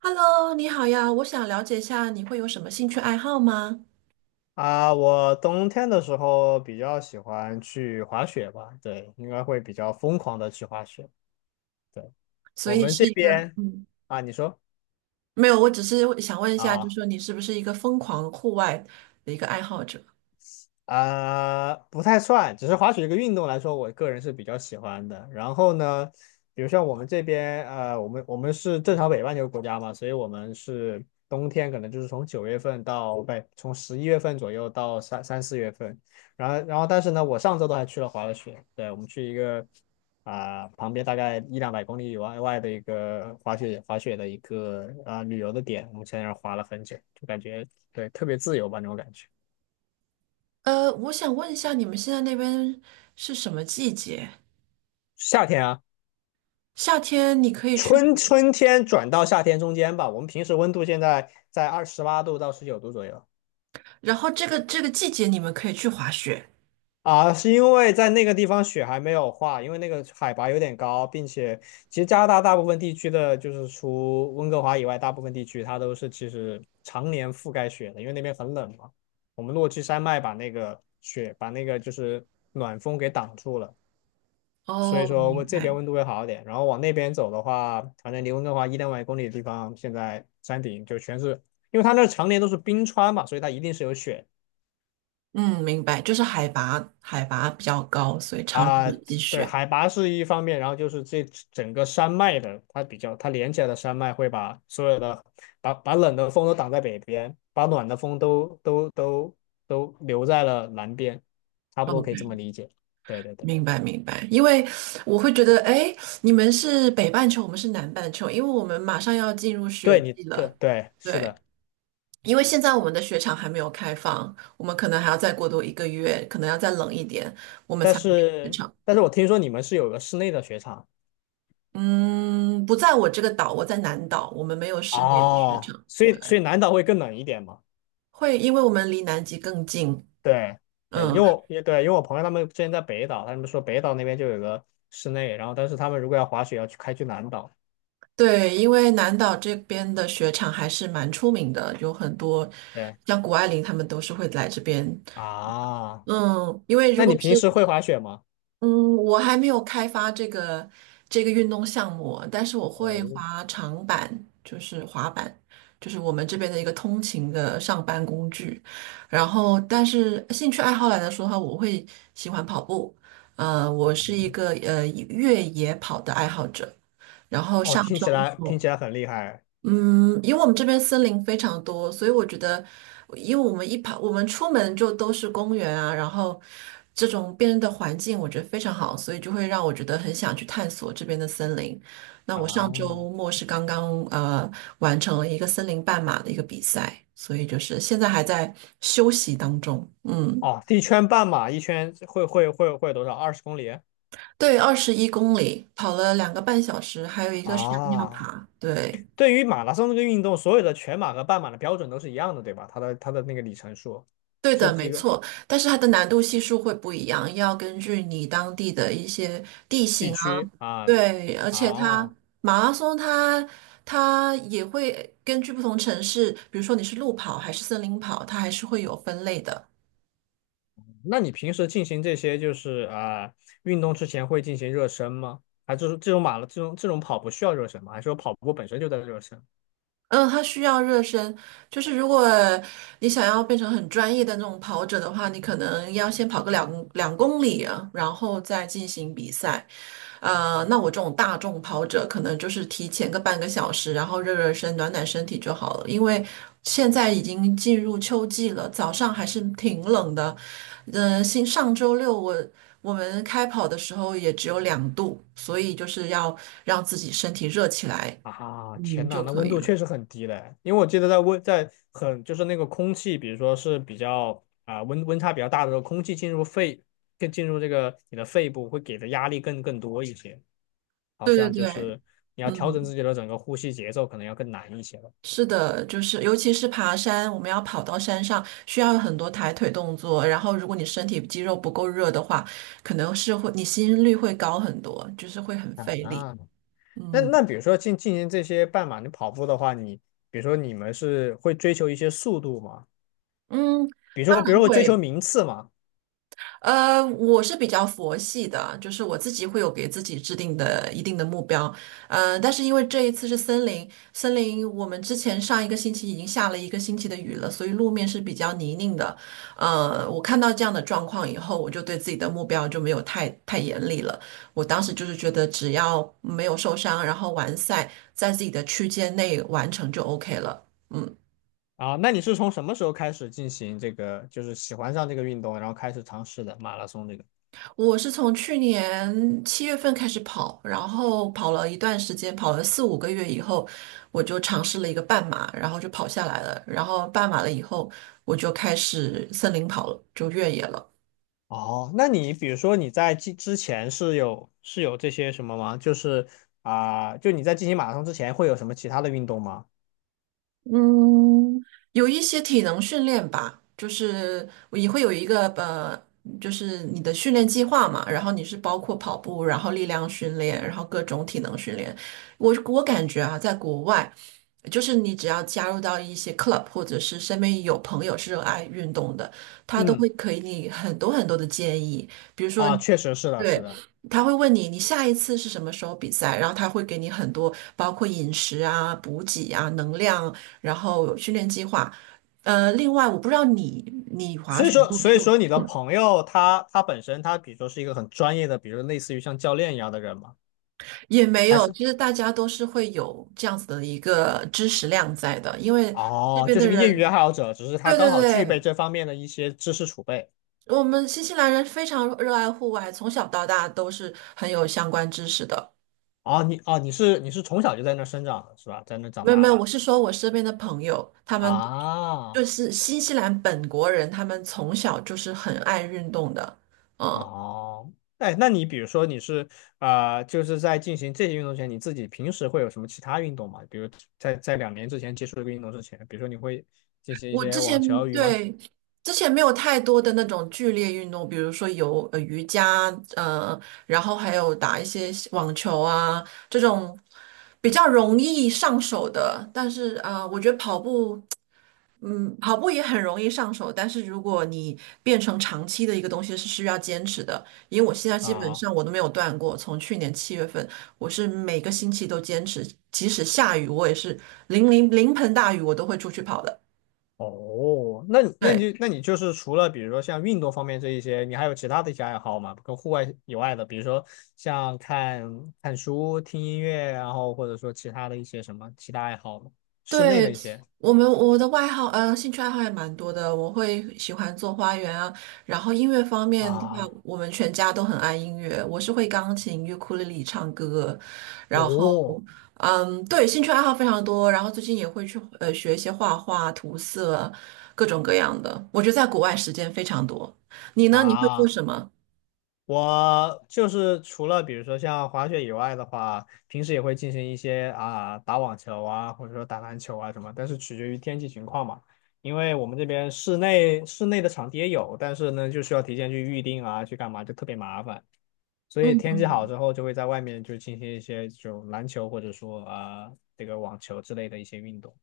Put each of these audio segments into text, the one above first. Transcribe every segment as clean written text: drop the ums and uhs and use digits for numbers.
Hello，你好呀，我想了解一下你会有什么兴趣爱好吗？啊，我冬天的时候比较喜欢去滑雪吧，对，应该会比较疯狂的去滑雪。对，所我以们是这一个，边啊，你说没有，我只是想问一下，就是啊。说你是不是一个疯狂户外的一个爱好者？不太算，只是滑雪这个运动来说，我个人是比较喜欢的。然后呢，比如像我们这边，我们是正常北半球国家嘛，所以我们是冬天可能就是从9月份到不对，从11月份左右到三四月份。然后但是呢，我上周都还去了滑了雪，对，我们去一个旁边大概一两百公里以外的一个滑雪的一个旅游的点，我们在那儿滑了很久，就感觉对，特别自由吧那种感觉。我想问一下，你们现在那边是什么季节？夏天啊。夏天你可以去，春天转到夏天中间吧，我们平时温度现在在28度到19度左右。然后这个季节你们可以去滑雪。啊，是因为在那个地方雪还没有化，因为那个海拔有点高，并且其实加拿大大部分地区的，就是除温哥华以外，大部分地区它都是其实常年覆盖雪的，因为那边很冷嘛。我们落基山脉把那个雪，把那个就是暖风给挡住了。所以哦，说我明这边白。温度会好一点。然后往那边走的话，反正离温哥华一两百公里的地方，现在山顶就全是，因为它那常年都是冰川嘛，所以它一定是有雪嗯，明白，就是海拔比较高，所以常年啊。有积对，雪。海拔是一方面，然后就是这整个山脉的，它比较它连起来的山脉会把所有的把冷的风都挡在北边，把暖的风都留在了南边，差不多可以这么理解。对对对，明白明白，因为我会觉得，哎，你们是北半球，我们是南半球，因为我们马上要进入对雪你季对了。对是的，对，因为现在我们的雪场还没有开放，我们可能还要再过多一个月，可能要再冷一点，我们但才会去雪是场。但是我听说你们是有个室内的雪场。嗯，不在我这个岛，我在南岛，我们没有室内的雪哦，场。所对，以所以南岛会更冷一点嘛？会因为我们离南极更近。对，对，因为嗯，我也对，因为我朋友他们之前在北岛，他们说北岛那边就有个室内，然后但是他们如果要滑雪，要去开去南岛。对，因为南岛这边的雪场还是蛮出名的，有很多对像谷爱凌他们都是会来这边。啊，嗯，因为如那你果是平时会滑雪吗？嗯，我还没有开发这个运动项目，但是我会哦，滑长板，就是滑板，就是我们这边的一个通勤的上班工具。然后，但是兴趣爱好来说的话，我会喜欢跑步。我是一个越野跑的爱好者。然后哦，上听周起来听末。起来很厉害嗯，因为我们这边森林非常多，所以我觉得，因为我们一跑，我们出门就都是公园啊，然后这种变的环境，我觉得非常好，所以就会让我觉得很想去探索这边的森林。那我上啊！周末是刚刚完成了一个森林半马的一个比赛，所以就是现在还在休息当中。嗯，哦，一圈半马，一圈会多少？20公里对，21公里，跑了2个半小时，还有一个山尿啊？爬。对。对于马拉松这个运动，所有的全马和半马的标准都是一样的，对吧？它的那个里程数对是的，没几个？错，但是它的难度系数会不一样，要根据你当地的一些地地形啊，区啊。对，而且它哦，马拉松它它也会根据不同城市，比如说你是路跑还是森林跑，它还是会有分类的。那你平时进行这些就是运动之前会进行热身吗？还是这种马拉这种这种跑步需要热身吗？还是说跑步本身就在热身？嗯，它需要热身，就是如果你想要变成很专业的那种跑者的话，你可能要先跑个两公里啊，然后再进行比赛。那我这种大众跑者可能就是提前个半个小时，然后热热身、暖暖身体就好了。因为现在已经进入秋季了，早上还是挺冷的。上周六我们开跑的时候也只有2度，所以就是要让自己身体热起来，啊，天呐，就那可温以度了。确实很低嘞，因为我记得在温在很就是那个空气，比如说是比较温差比较大的时候，空气进入肺，更进入这个你的肺部会给的压力更多一些，好对对像就对，是你要调整自嗯。己的整个呼吸节奏，可能要更难一些了。是的，就是尤其是爬山，我们要跑到山上，需要很多抬腿动作。然后，如果你身体肌肉不够热的话，可能是会你心率会高很多，就是会很啊，费力。那嗯那比如说进行这些半马你跑步的话，你比如说你们是会追求一些速度吗？嗯，比如当说，比如然说会追求会。名次吗？我是比较佛系的，就是我自己会有给自己制定的一定的目标，但是因为这一次是森林，森林我们之前上一个星期已经下了一个星期的雨了，所以路面是比较泥泞的，我看到这样的状况以后，我就对自己的目标就没有太严厉了，我当时就是觉得只要没有受伤，然后完赛在自己的区间内完成就 OK 了，嗯。啊，那你是从什么时候开始进行这个，就是喜欢上这个运动，然后开始尝试的马拉松这个？我是从去年七月份开始跑，然后跑了一段时间，跑了四五个月以后，我就尝试了一个半马，然后就跑下来了。然后半马了以后，我就开始森林跑了，就越野了。哦，那你比如说你在之前是有这些什么吗？就是就你在进行马拉松之前会有什么其他的运动吗？嗯，有一些体能训练吧，就是我也会有一个就是你的训练计划嘛，然后你是包括跑步，然后力量训练，然后各种体能训练。我感觉啊，在国外。就是你只要加入到一些 club,或者是身边有朋友是热爱运动的，他都嗯，会给你很多很多的建议。比如说，啊，确实是的，是对，的。他会问你你下一次是什么时候比赛，然后他会给你很多包括饮食啊、补给啊、能量，然后训练计划。另外我不知道你滑所以雪说，部所以数，说你的嗯朋友他本身他比如说是一个很专业的，比如类似于像教练一样的人嘛。也没还有，是其实大家都是会有这样子的一个知识量在的，因为这哦，边就的是个业余人，爱好者，只是他对刚对好具备对。这方面的一些知识储备。我们新西兰人非常热爱户外，从小到大都是很有相关知识的。哦,你是从小就在那儿生长的是吧？在那儿长没有没大有，的我是说我身边的朋友，他们啊，就是新西兰本国人，他们从小就是很爱运动的。嗯，哦，哎，那你比如说你是就是在进行这些运动前，你自己平时会有什么其他运动吗？比如在2年之前接触这个运动之前，比如说你会进行一我些之前网球、羽毛球对之前没有太多的那种剧烈运动，比如说有瑜伽，呃，然后还有打一些网球啊这种比较容易上手的。但是啊、我觉得跑步。嗯，跑步也很容易上手，但是如果你变成长期的一个东西，是需要坚持的。因为我现在基本啊。上我都没有断过，从去年七月份，我是每个星期都坚持，即使下雨，我也是淋盆大雨，我都会出去跑的。哦，那你那对，你那你就是除了比如说像运动方面这一些，你还有其他的一些爱好吗？跟户外以外的，比如说像看看书、听音乐，然后或者说其他的一些什么其他爱好吗？室内的对，一些我的外号，兴趣爱好也蛮多的。我会喜欢做花园啊，然后音乐方面的话，啊，我们全家都很爱音乐。我是会钢琴、尤克里里、唱歌，然后，哦嗯，对，兴趣爱好非常多。然后最近也会去学一些画画、涂色，各种各样的。我觉得在国外时间非常多。你呢？你会做啊。什么？我就是除了比如说像滑雪以外的话，平时也会进行一些啊打网球啊，或者说打篮球啊什么，但是取决于天气情况嘛。因为我们这边室内的场地也有，但是呢就需要提前去预定啊，去干嘛就特别麻烦。所以嗯天气好嗯，之后，就会在外面就进行一些这种篮球或者说这个网球之类的一些运动。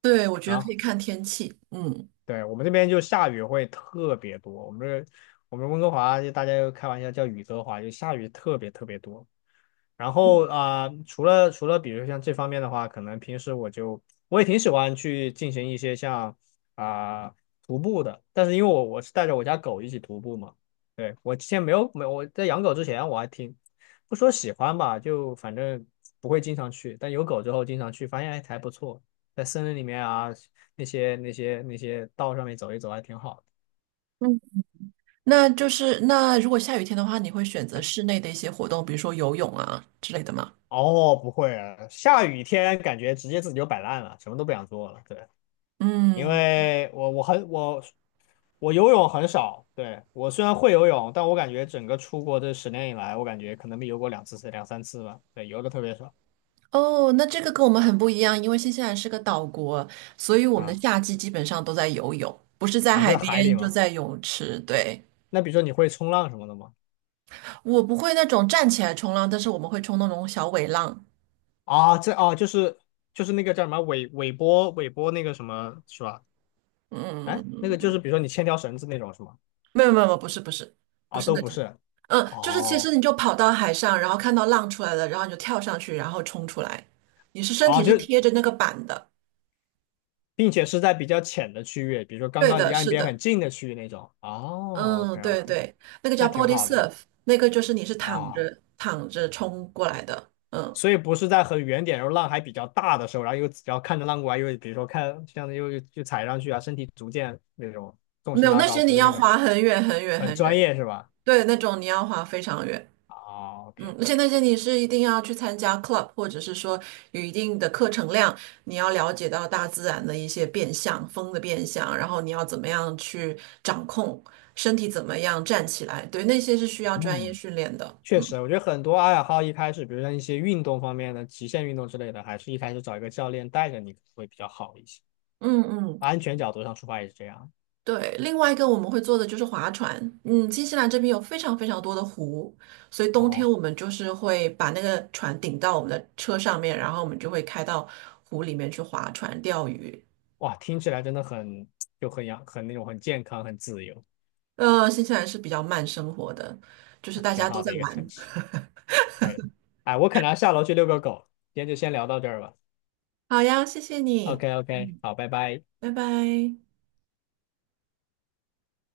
对，我觉得然可后以看天气。嗯。对，我们这边就下雨会特别多，我们温哥华就大家就开玩笑叫雨哥华，就下雨特别特别多。然后除了比如像这方面的话，可能平时我就我也挺喜欢去进行一些像啊、徒步的，但是因为我我是带着我家狗一起徒步嘛，对，我之前没有我在养狗之前我还挺不说喜欢吧，就反正不会经常去，但有狗之后经常去，发现哎还不错，在森林里面啊那些道上面走一走还挺好的。那就是那如果下雨天的话，你会选择室内的一些活动，比如说游泳啊之类的吗？哦，不会啊，下雨天感觉直接自己就摆烂了，什么都不想做了，对。因嗯，为我游泳很少，对，我虽然会游泳，但我感觉整个出国这10年以来，我感觉可能没游过两次两三次吧，对，游的特别少哦，那这个跟我们很不一样，因为新西兰是个岛国，所以我们的啊夏季基本上都在游泳，不是在啊,海这海里边就嘛。在泳池。对，那比如说你会冲浪什么的吗？我不会那种站起来冲浪，但是我们会冲那种小尾浪。啊，这啊就是那个叫什么尾波那个什么是吧？哎，那嗯，个就是比如说你牵条绳子那种是吗？没有没有没有，不是不是不啊，是都那不种，是。嗯，就是其哦，实你就跑到海上，然后看到浪出来了，然后你就跳上去，然后冲出来，你是身哦，体是就贴着那个板的。并且是在比较浅的区域，比如说刚对刚离的，岸是边很的，近的区域那种。哦嗯，，OK 对 OK,对，那个叫 那挺 body 好的。surf,那个就是你是躺啊，着躺着冲过来的，嗯，所以不是在很远点，然后浪还比较大的时候，然后又只要看着浪过来，又比如说看像又踩上去啊，身体逐渐那种重没心有拉那高，些不你是要那种滑很远很很专远，业是吧？对，那种你要滑非常远，啊嗯，，OK,而且那些你是一定要去参加 club,或者是说有一定的课程量，你要了解到大自然的一些变相，风的变相，然后你要怎么样去掌控身体怎么样站起来，对，那些是需要专业嗯，训练的，确嗯实，我觉得很多爱好一开始，比如像一些运动方面的极限运动之类的，还是一开始找一个教练带着你会比较好一些，嗯嗯。安全角度上出发也是这样。对，另外一个我们会做的就是划船。嗯，新西兰这边有非常非常多的湖，所以冬天哦，我们就是会把那个船顶到我们的车上面，然后我们就会开到湖里面去划船钓鱼。哇，听起来真的很就很阳很那种很健康很自由，新西兰是比较慢生活的，就是大挺家都好在的一个城玩。市。可以。哎，我可能要下楼去遛个狗，今天就先聊到这儿吧。好呀，谢谢 OK 你，OK,嗯，好，拜拜。拜拜。